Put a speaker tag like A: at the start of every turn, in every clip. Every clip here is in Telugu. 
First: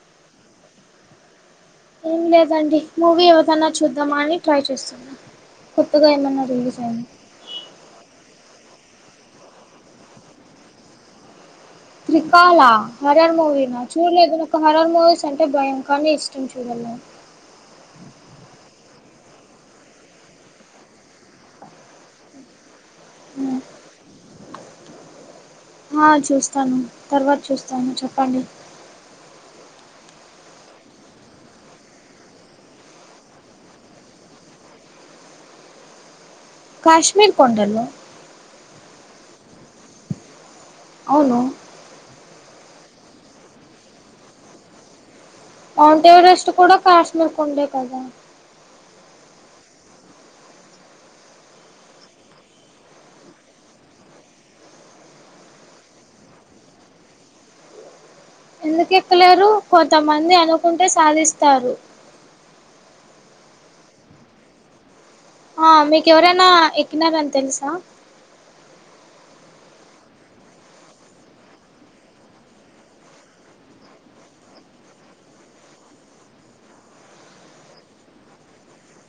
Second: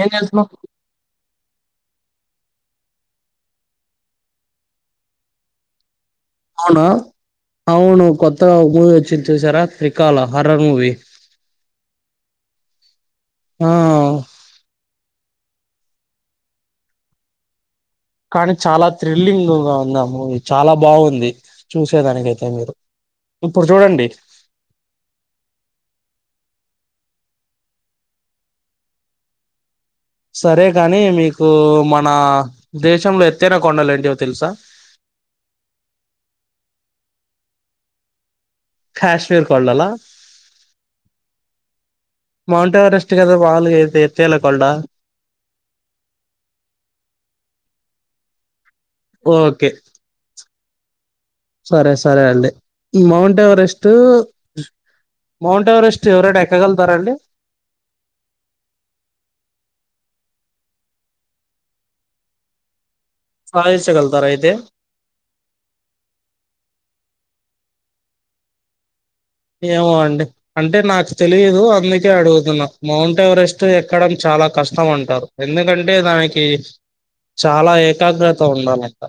A: ఏం చేస్తున్నావ్
B: ఏం లేదండి మూవీ ఏదైన్నా చూద్దామా అని ట్రై చేస్తున్నా కొత్తగా ఏమన్నా రిలీజ్
A: అవునా
B: అయింది
A: అవును కొత్త మూవీ వచ్చింది చూసారా Trikala horror movie
B: Trikala horror
A: ఆ
B: మూవీనా చూలేదు హరర్ మూవీస్ అంటే భయం కానీ ఇష్టం చూడడం
A: కానీ చాలా థ్రిల్లింగ్ గా ఉంది ఆ మూవీ చాలా బాగుంది చూసేదానికయితే మీరు ఇప్పుడు చూడండి
B: ఆ చూస్తాను తర్వాత చూస్తాను చెప్పండి
A: సరే గాని మీకు మన దేశంలో ఎత్తైన కొండలు ఏంటివో తెలుసా
B: కాశ్మీర్ కొండలు
A: కాశ్మీర్ కొండలా
B: అవును
A: మౌంట్ ఎవరెస్ట్ కదా వాల్ ఎ ఎత్తైన కొండ
B: మౌంట్ ఎవరెస్ట్ కూడా కాశ్మీర్ కొండే కదా
A: ఓకే సరే సరేండి మౌంట్ ఎవరెస్ట్ మౌంట్ ఎవరెస్ట్ ఎవరైనా ఎక్కగలుగుతారండి
B: ఎందుకు ఎక్కలేరు కొంతమంది అనుకుంటే సాధిస్తారు
A: సాధించగలుతార అయితే
B: ఆ మీకు ఎవరైనా ఎక్కుతారని తెలుసా
A: ఏమో అండి అంటే నాకు తెలిదు అందుకే అడుగుతున్న మౌంట్ ఎవరెస్ట్ ఎక్కడం చాలా కష్టం అంటారు ఎందుకంటే దానికి చాలా ఏకాగ్రత ఉండాలంట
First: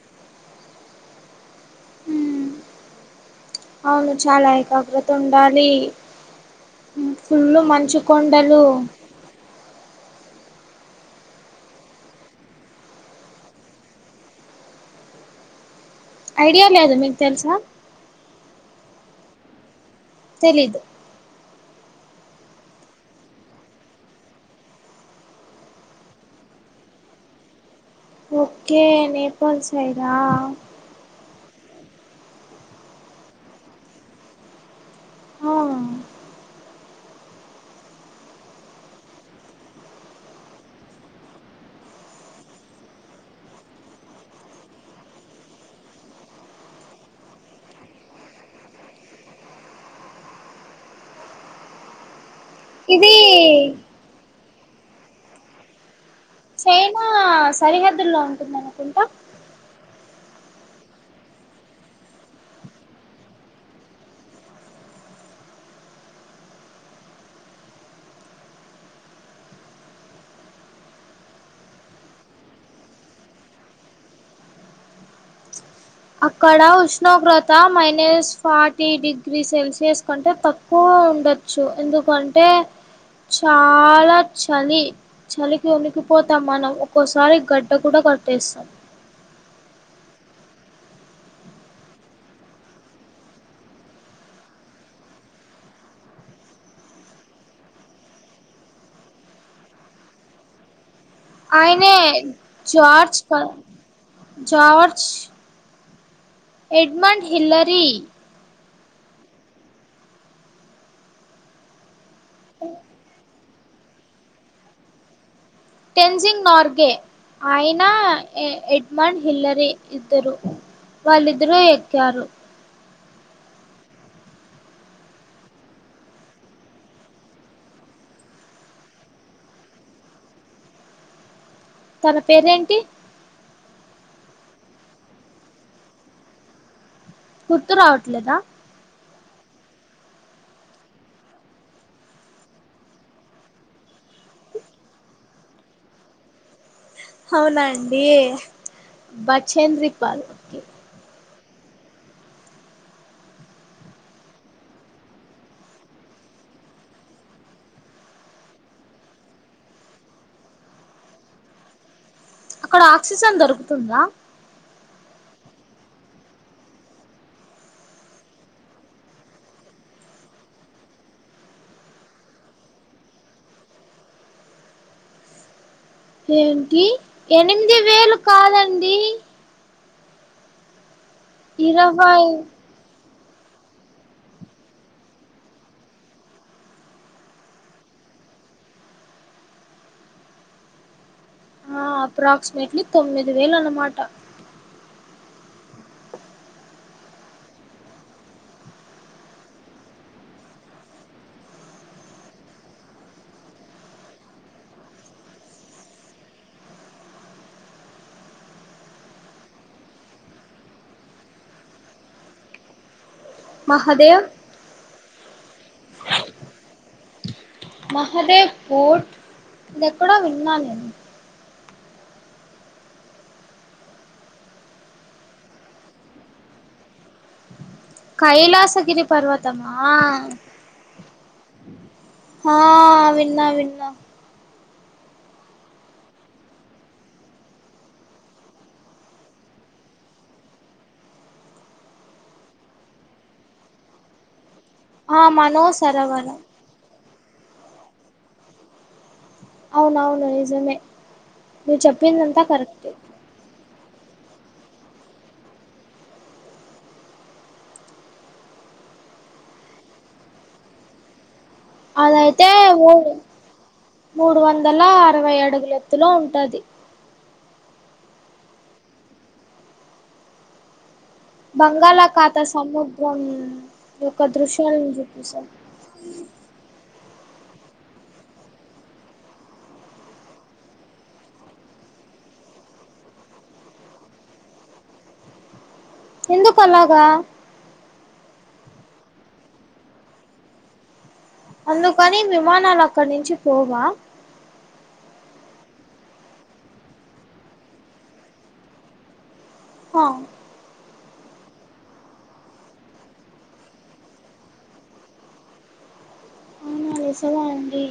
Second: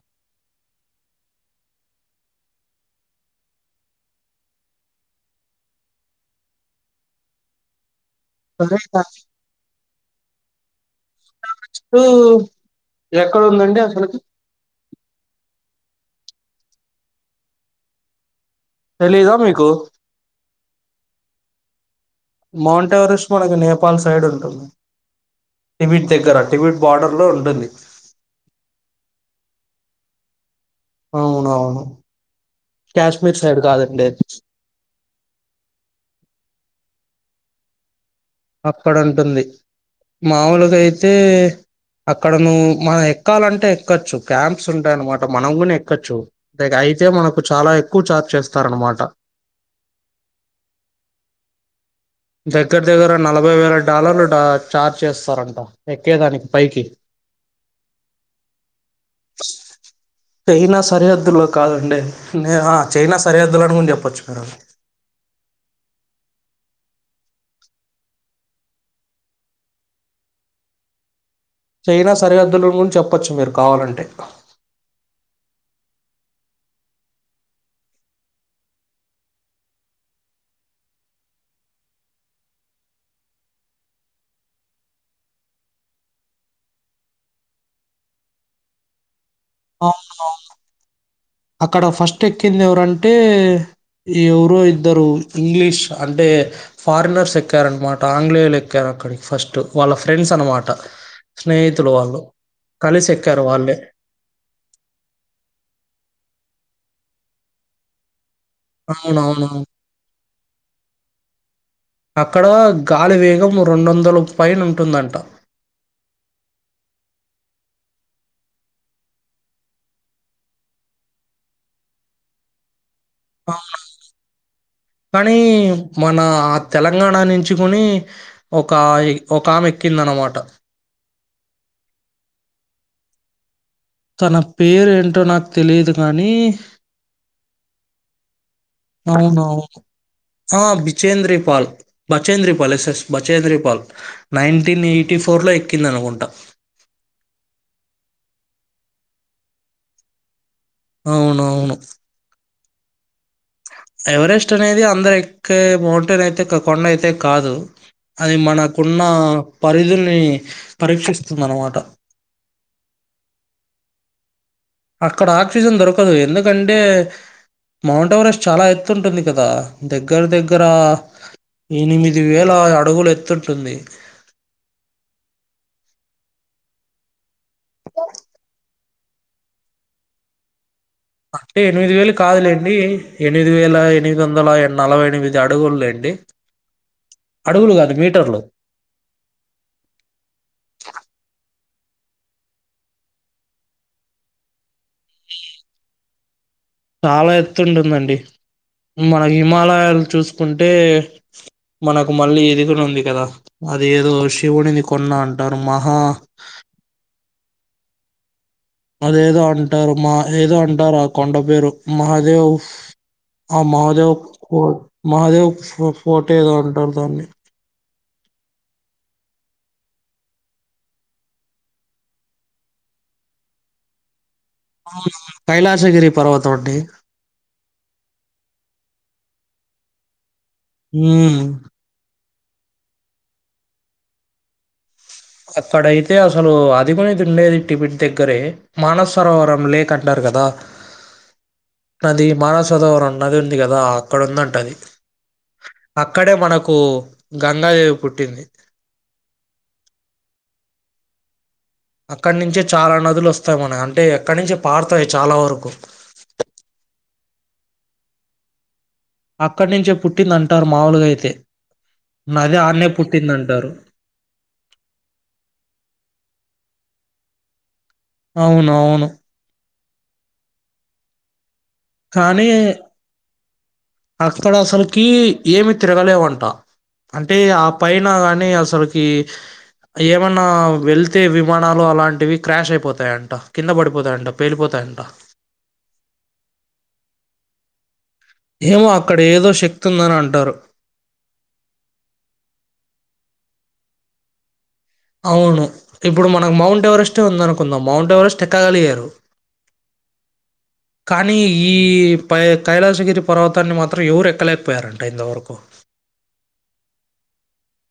B: అవును చాలా ఏకాగ్రత ఉండాలి ఫుల్ మంచు కొండలు
A: లొల్లి అయితాంది చుట్టూ ఎక్కడుదండి అసలీకి
B: ఐడియా లేదు మీకు తెలుసా
A: తెలిదా మీకు
B: తెలీదు
A: మౌంట్ ఎవరెస్ట్ మనకి నేపాల్ సైడ్ ఉంటుంది టిబిట్ దగ్గర టిబిట్ బార్డర్ లో ఉంటుంది
B: ఓకే నేపాల్ సైడా
A: అవునవును కాశ్మీర్ సైడ్ కాదండి అది
B: అవును
A: అక్కడ ఉంటుంది మాములుగా అయితే అక్కడ ను మన ఎక్కాలంటే ఎక్కొచ్చు క్యాంప్స్ ఉంటాయ అనమాట మనం కూడా ఎక్కోచ్చు తే అయితే మనకు చాలా ఎక్కువ ఛార్జ్ చేస్తార అనమాట దగ్గర దగ్గర
B: ఇది
A: నలభై వేల డాలర్లు డా చార్జ్ చేస్తారంట ఎక్కేదానికి పైకి
B: చైనా సరిహద్దుల్లో ఉంటుంది అనుకుంటా
A: చైనా సరిహద్దులో కాదండి నే ఆ చైనా సరిహద్దులని కూడా చెప్పొచ్చు మీరు చైనా సరిహద్దుల గురించి చెప్పచ్చు మీరు కావాలంటే
B: అక్కడ ఉష్ణోగ్రత మైనస్ ఫార్టీ డిగ్రీ సెల్సియస్ కంటే త క్కువ ఉండొచ్చు ఎందుకంటే చాలా చలి చలికి వణికిపోతాం మనం ఒక్కోసారి గడ్డ కూడా కట్టేస్తాం
A: అవును అవును అక్కడ ఫస్ట్ ఎక్కింది ఎవరంటే ఎవరు ఇద్దరు ఇంగ్లీష్ అంటే ఫారినర్స్ ఎక్కారన్నమాట ఆంగ్లేయులు ఎక్కారు అక్కడికి ఫస్ట్ వాళ్ళ ఫ్రెండ్స్ అనమాట స్నేహితులు
B: ఆయనే
A: వాళ్ళు కలిసి
B: జార్జ్ కా
A: ఎక్కారు వాళ్ళే
B: జార్జ్ ఎడ్మడ్ హిల్లరి
A: అవునవును అక్కడ గాలి వేగం రెండు వందలకు పైన ఉంటుందంట
B: టెన్జింగ్ నార్గే ఆయన ఎడమండ్ హిల్లరి ఇద్దరు వాళ్ళిద్దరూ ఎక్కారు
A: అవునవును కానీ మన ఆ తెలంగాణ నుంచి కొని ఒక ఒక ఆమె ఎక్కిందనమాట
B: తన పేరేంటి
A: తన పేరు ఏంటో నాకు తెలియదు కానీ
B: గుర్తు రావట్లేదా
A: అవునవును ఆ Bachendri Pal Bachendri Pal yes yes Bachendri Pal nineteen eighty four లో ఎక్కిందనుకుంటా
B: అవునా అండి బచేంద్రి పాల్
A: అవునవును ఎవరెస్ట్ అనేది అందరు ఎక్కే మౌంటైన్ అయితే కొండ అయితే కాదు అది మనకున్న పరిధిని పరీక్షిస్తుంది అన్నమాట
B: అక్కడ ఆక్సిజన్ దొరుకుతుందా
A: అక్కడ ఆక్సిజన్ దొరకదు ఎందుకంటే మౌంట్ ఎవరెస్ట్ చాలా ఎత్తుంటుంది కదా దగ్గర దగ్గర ఎనిమిది వేల అడుగులు ఎత్తుంటుంది
B: ఏంటి ఎనిమిది
A: హ
B: వేలు కాదండి
A: అంటే ఎనిమిది వేలు
B: ఇరవై
A: కాదులేండి ఎనిమిది వేల ఎనిమిది వందల నలభై ఎనిమిది అడుగులెండి అడుగులు కాదు మీటర్లు
B: ఆ అప్రాక్సిమేట్లీ తొమ్మిది వేలు అన్నమాట
A: చాలా ఎత్తుంటుందండి మన హిమాలయాలు చూసుకుంటే మనకు మళ్ళీ ఇది కూడా ఉంది కదా అది ఏదో శివుడిని కొన్నా అంటారు మహా అదేదో అంటారు మా ఏదో అంటారు ఆ కొండ పేరు మహాదేవ్ ఆ మహాదేవ్ పో మహాదేవ్ ఫోటో ఏదో అంటారు దాన్ని
B: మహదేవ్ ఫూర్ ఇది ఎక్కడో విన్నా నేను
A: కైలాసగిరి పర్వతం అండి
B: కైలాసగిరి పర్వతమా
A: ఉమ్
B: ఆ విన్నా విన్నా
A: అప్పుడైతే అసలూ అదికునేది ఉండేది టిఫిట్ దగ్గరే. మానస్సరోవరం లేక్ అంటారు గదా. నది మానసదోవరం నది ఉంది గదా అక్కడ ఉందంట అది.
B: ఆ మనో
A: అక్కడే
B: సరవరం
A: మనకూ గంగాదేవి పుట్టింది.
B: అవునవును నిజమే నువ్వు చెప్పిందంతా
A: అక్కనించే
B: కరెక్టే
A: చాలా నదులు ఒస్తాయి మనదంటే ఎక్కించి పార్తాయి చాలా వరకు. అక్కనించే పుట్టింది అంటారు మావుల్గాయితే.
B: అదైతే
A: నది అన్నే
B: మూడు
A: పుట్టిందంటారు.
B: మూడు వందలా అరవై అడుగులెత్తులో ఉంటది.
A: అవునువును.
B: బంగాళాఖాత
A: కానీ
B: సముద్రం యొక్క
A: అక్కడ
B: దృశ్యాలను
A: అసల్కీ
B: చూపిస్తది
A: ఏమి. తిరగలేవంట అంటే ఆ పైన అనీ అసల్కీ ఏవన్నా వెళ్తే విమానాలు అలాంటివి క్రాష్ అయిపోతాయంట కింద పడిపోతాయంట. పేలిపోతాయంట.
B: ఎందుకు అలాగా
A: ఏమో అక్కడ ఏదో శక్తి ఉందని అంటారు
B: అందుకని విమానాలు అక్కనించి పోవా
A: అవును ఇప్పుడు మనక్ మౌంట్ ఎవరెస్టే ఉందనుకుందాం మౌంట్ ఎవరెస్ట్ ఎక్కగలిగారు.
B: హ
A: కానీ ఈ పై కైలాసగిరి పర్వతాన్ని మాత్రం ఎవ్రు ఎక్కలేకపోయారంట ఇంతవర్కు
B: అవునా నిజవ అండి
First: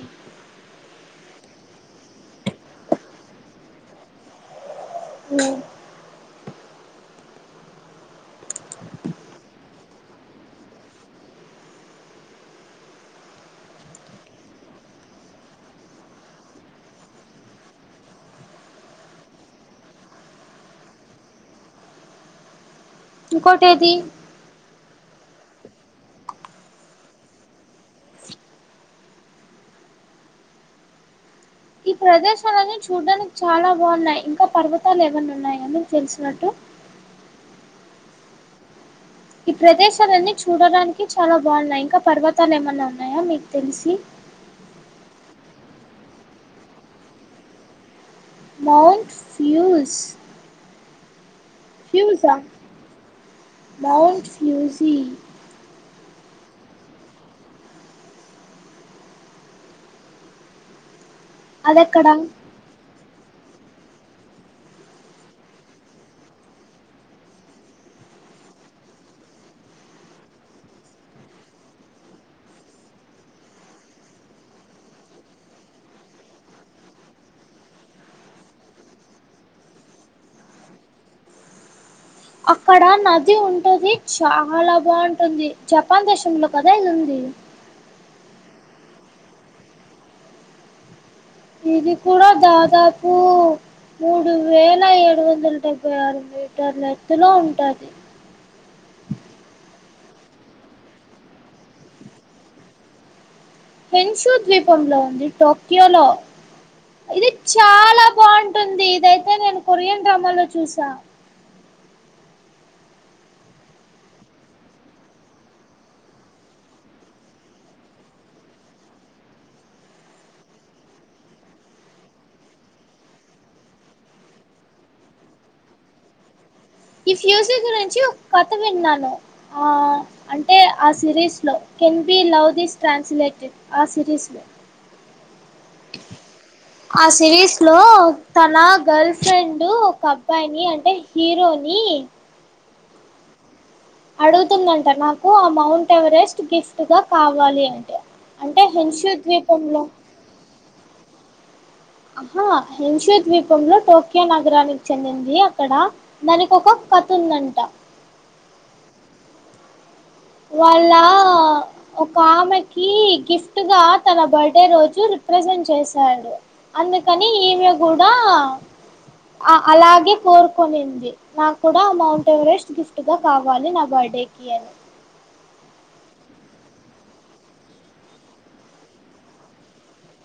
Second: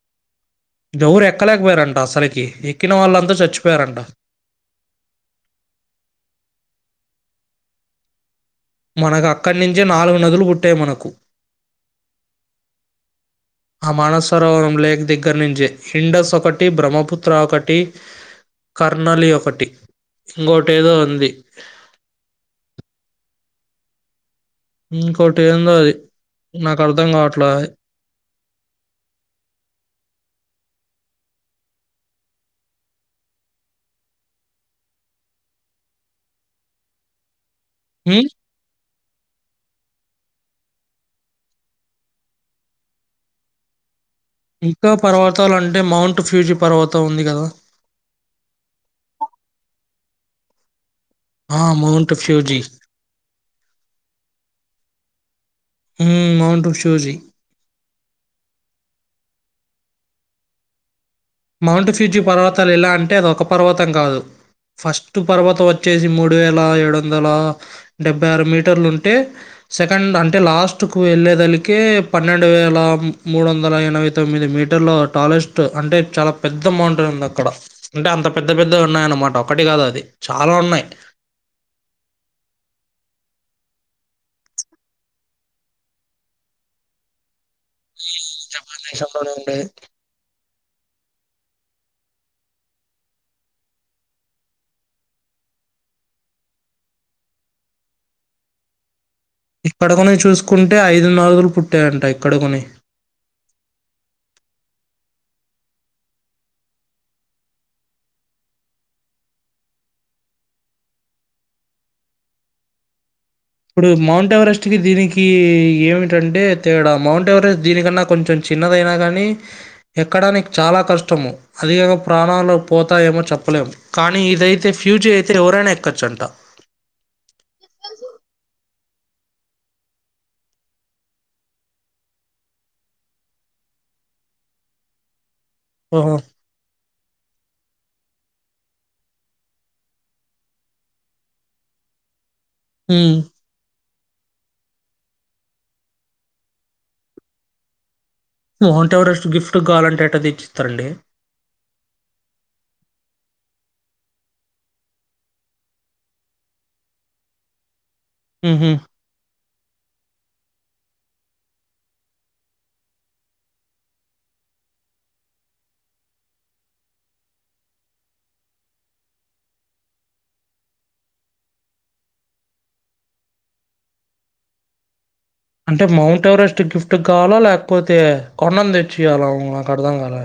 A: ఎవ్రు ఎక్కలేకపోయారంట అసల్కి ఎక్కిన వాళ్ళంతా సచ్చిపోయారంట
B: ఉ
A: మనక్ అక్కనించే నాలుగు నదులు పుట్టాయి మనకు ఆ మానస్ సరోవరం లేక్ దెగ్గర్నించి ఇండస్ ఒకటి బ్రహ్మపుత్ర ఒకటి కర్నలి ఒకటి ఇంగోటి ఏదో ఉంది
B: ఇంకోటేది
A: ఇంకోటి ఏందో అది నాకు అర్థం కావట్లా అది
B: ఈ ప్రదేశాలన్నీ చూడ్డానికి చాలా బావున్నాయి ఇంకా పర్వతాలు ఏవన్న ఉన్నాయ నీకు తెలిసినట్టు
A: ఉమ్
B: ఈ ప్రదేశాలన్నీ చూడడానికి చాలా బావున్నాయి ఇంకా పర్వతాలు ఏమన్న ఉన్నాయా మీకు తెలిసి
A: ఇంకా పర్వతల్ అంటే మౌంట్ ఫ్యూజి పర్వతం ఉంది గదా
B: మౌంట్ ఫ్యూస్
A: ఆ మౌంట్
B: ఫ్యూస్ ఆ
A: Fuji
B: mount Fuji
A: um mount Fuji mount
B: అదెక్కడ
A: ఫ్యూజి పర్వతాలు ఎలా అంటే అది ఒక పర్వతం కాదు ఫస్ట్ పర్వతం వచ్చేసి మూడు వేల ఏడు వందల డెబ్బై ఆరు మీటర్లు ఉంటే సెకండ్ అంటే లాస్ట్కు వెళ్ళేదనీకే పన్నెండు వేల మూడు వందల ఎనభై తొమ్మిది మీటర్ల టాలెస్ట్ అంటే చాలా పెద్ద మౌంటన్ ఉంది అక్కడ అంటే అంత పెద్ద పెద్ద ఉన్నాయి అన్మాట ఒకటి కాదు అది చాలా ఉన్నాయి.
B: అక్కడ నది ఉంటది చాలా బావుంటుంది. జపాన్ దేశంలో కదా ఇది ఉంది.
A: మన దేశంలోనే ఉండే
B: ఇది కూడా దాదాపు మూడు వేల ఏడు వందల డెబ్బై ఆరు మీటర్ల ఎత్తులో ఉంటాది.
A: ఇక్కడకని చూసుకుంటే ఐదు నాలుగులు పుట్టాయంట ఇక్కడకని
B: పేన్షూ ద్వీపంలో ఉంది టోక్యో లో ఇది చాలా బావుటుంది. ఇదైతే నేను కొరియన్ డ్రామా లో చూసా.
A: ఇప్పుడు మౌంట్ ఎవరెస్ట్ కి దీనికి ఏమిటంటే తేడా మౌంట్ ఎవరెస్ట్ దీనికన్నా కొంచెం చిన్నదైనా గానీ ఎక్కడానికి చాలా కష్టము. అధిగగా ప్రాణాలు పోతాయమో చెప్పలేము, కానీ ఇదైతే ఫ్యూచర్ అయితే ఎవరైనా ఎక్కొచ్చంట.
B: ఈ ఫ్యూజక్ గురించి నుంచి కథ విన్నాను. ఆ అంటే ఆ సిరీస్ లో can be love this translated ఆ సిరిస్లో
A: ఓహో
B: ఆ సిరీస్ లో తన గర్ల్ ఫ్రెండ్ ఒక అబ్బాయిని అంటే హిరోని
A: ఉహ్
B: అడుగుతుందంట నాకు ఆ మౌంట్ ఎవరెస్ట్ గిఫ్ట్ గా కావాలి అంటే అంటే
A: మోహం
B: హెన్షూ
A: ఎవరెస్ట్ గిఫ్ట్
B: ద్వీపంలో
A: గావాలంటే ఏటా దేచిస్తార్ అండి.
B: ఆహా హింషుత్ ద్వీపంలో టోక్యో నగరానికి చెందింది అక్కడ దానికి ఒక కథ ఉందంటా
A: ఉహుహ్
B: వాళ్ళ ఒక ఆమెకి గిఫ్ట్ గా తన బర్త్డే రోజు రిప్రజెంట్ చేసాడు. అందుకని ఇవే గూడా ఆ అలాగే కోరుకునింది. నాకు కూడా మౌంట్ ఎవరెస్ట్ గిఫ్ట్ గా కావాలి నా బర్త్డే కి అని.
A: అంటే మౌంట్ ఎవరెస్ట్ గిఫ్ట్ గవాలా లేకపోతే కొండన్ దెచ్చియాలా ఉహ్ నాకు అర్థం గాలే.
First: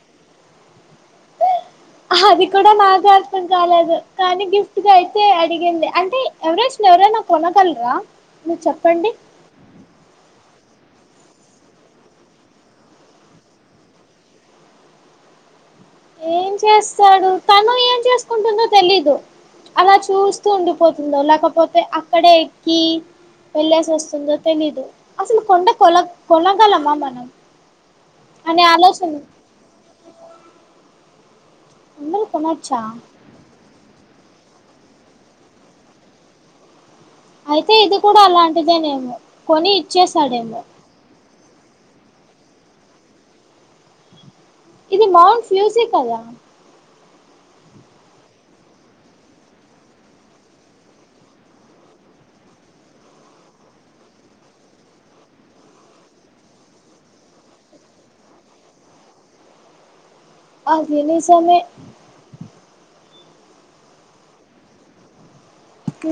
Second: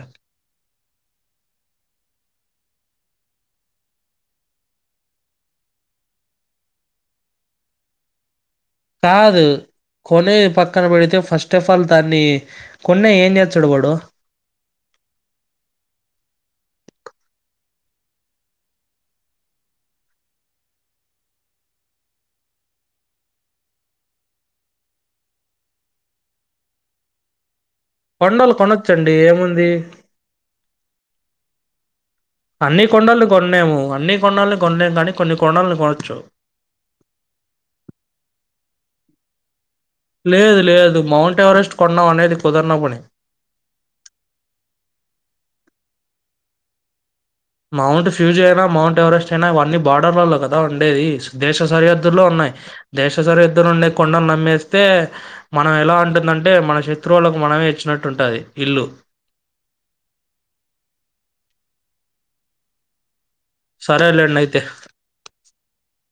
B: ఆహా అది కూడా నాకు అర్థం కాలేదు కానీ గిఫ్ట్గా అయితే అడిగింది అంటే ఎవరెస్ట్న్ ఎవరేనా కొనగలరా నువ్ చెప్ప
A: తాదు కొనేది పక్కన పెడితే ఫాస్టఫాల్ దాన్ని కొనే ఏం జేచ్చడు వాడు.
B: ఏం చేస్తాడు తను ఏం చేసుకుంటుందో తెలీదు అలా చూస్తూ ఉండిపోతుందో లేకపోతే అక్కడే ఎక్కి వెళ్ళేసి వస్తుందో తెలీదు అసలు కొండ కొల కొనగలమా మనం.
A: కొండలు
B: అనే
A: కొనొచ్చండి
B: ఆలోచన
A: ఏముంది.
B: అందరూ కొనొచ్చా
A: అన్ని కొండలు కొన్నేము అన్ని కొనాల్ని కొనలేము కానీ కొన్ని కొనాల్ని కొనచ్చు.
B: అయితే ఇది కూడా అలాంటిదేనేమో కొని ఇచ్చేస్
A: లేదు లేదు మౌంట్ ఎవరెస్ట్ కొన్నాం అనేది కుదరన పని
B: ఇది మౌంట్ ఫ్యూజి కదా
A: మౌంట్ ఫ్యూజ్ అయినా, మౌంట్ ఎవరెస్ట్ అయినా ఇవన్నీ బార్డర్లలో కదా ఉండేది, దేశ సరిహద్దులో ఉన్నాయ్. దేశ సరియద్దు నుండే కొండన్ నమ్మేస్తే మనం ఎలా ఉంటుందంటే మన శత్రువులకు మనమే ఇచ్చినట్టు ఉంటది ఇల్లు.
B: అది నిజమే.
A: సరేలేండి అయితే
B: ఉ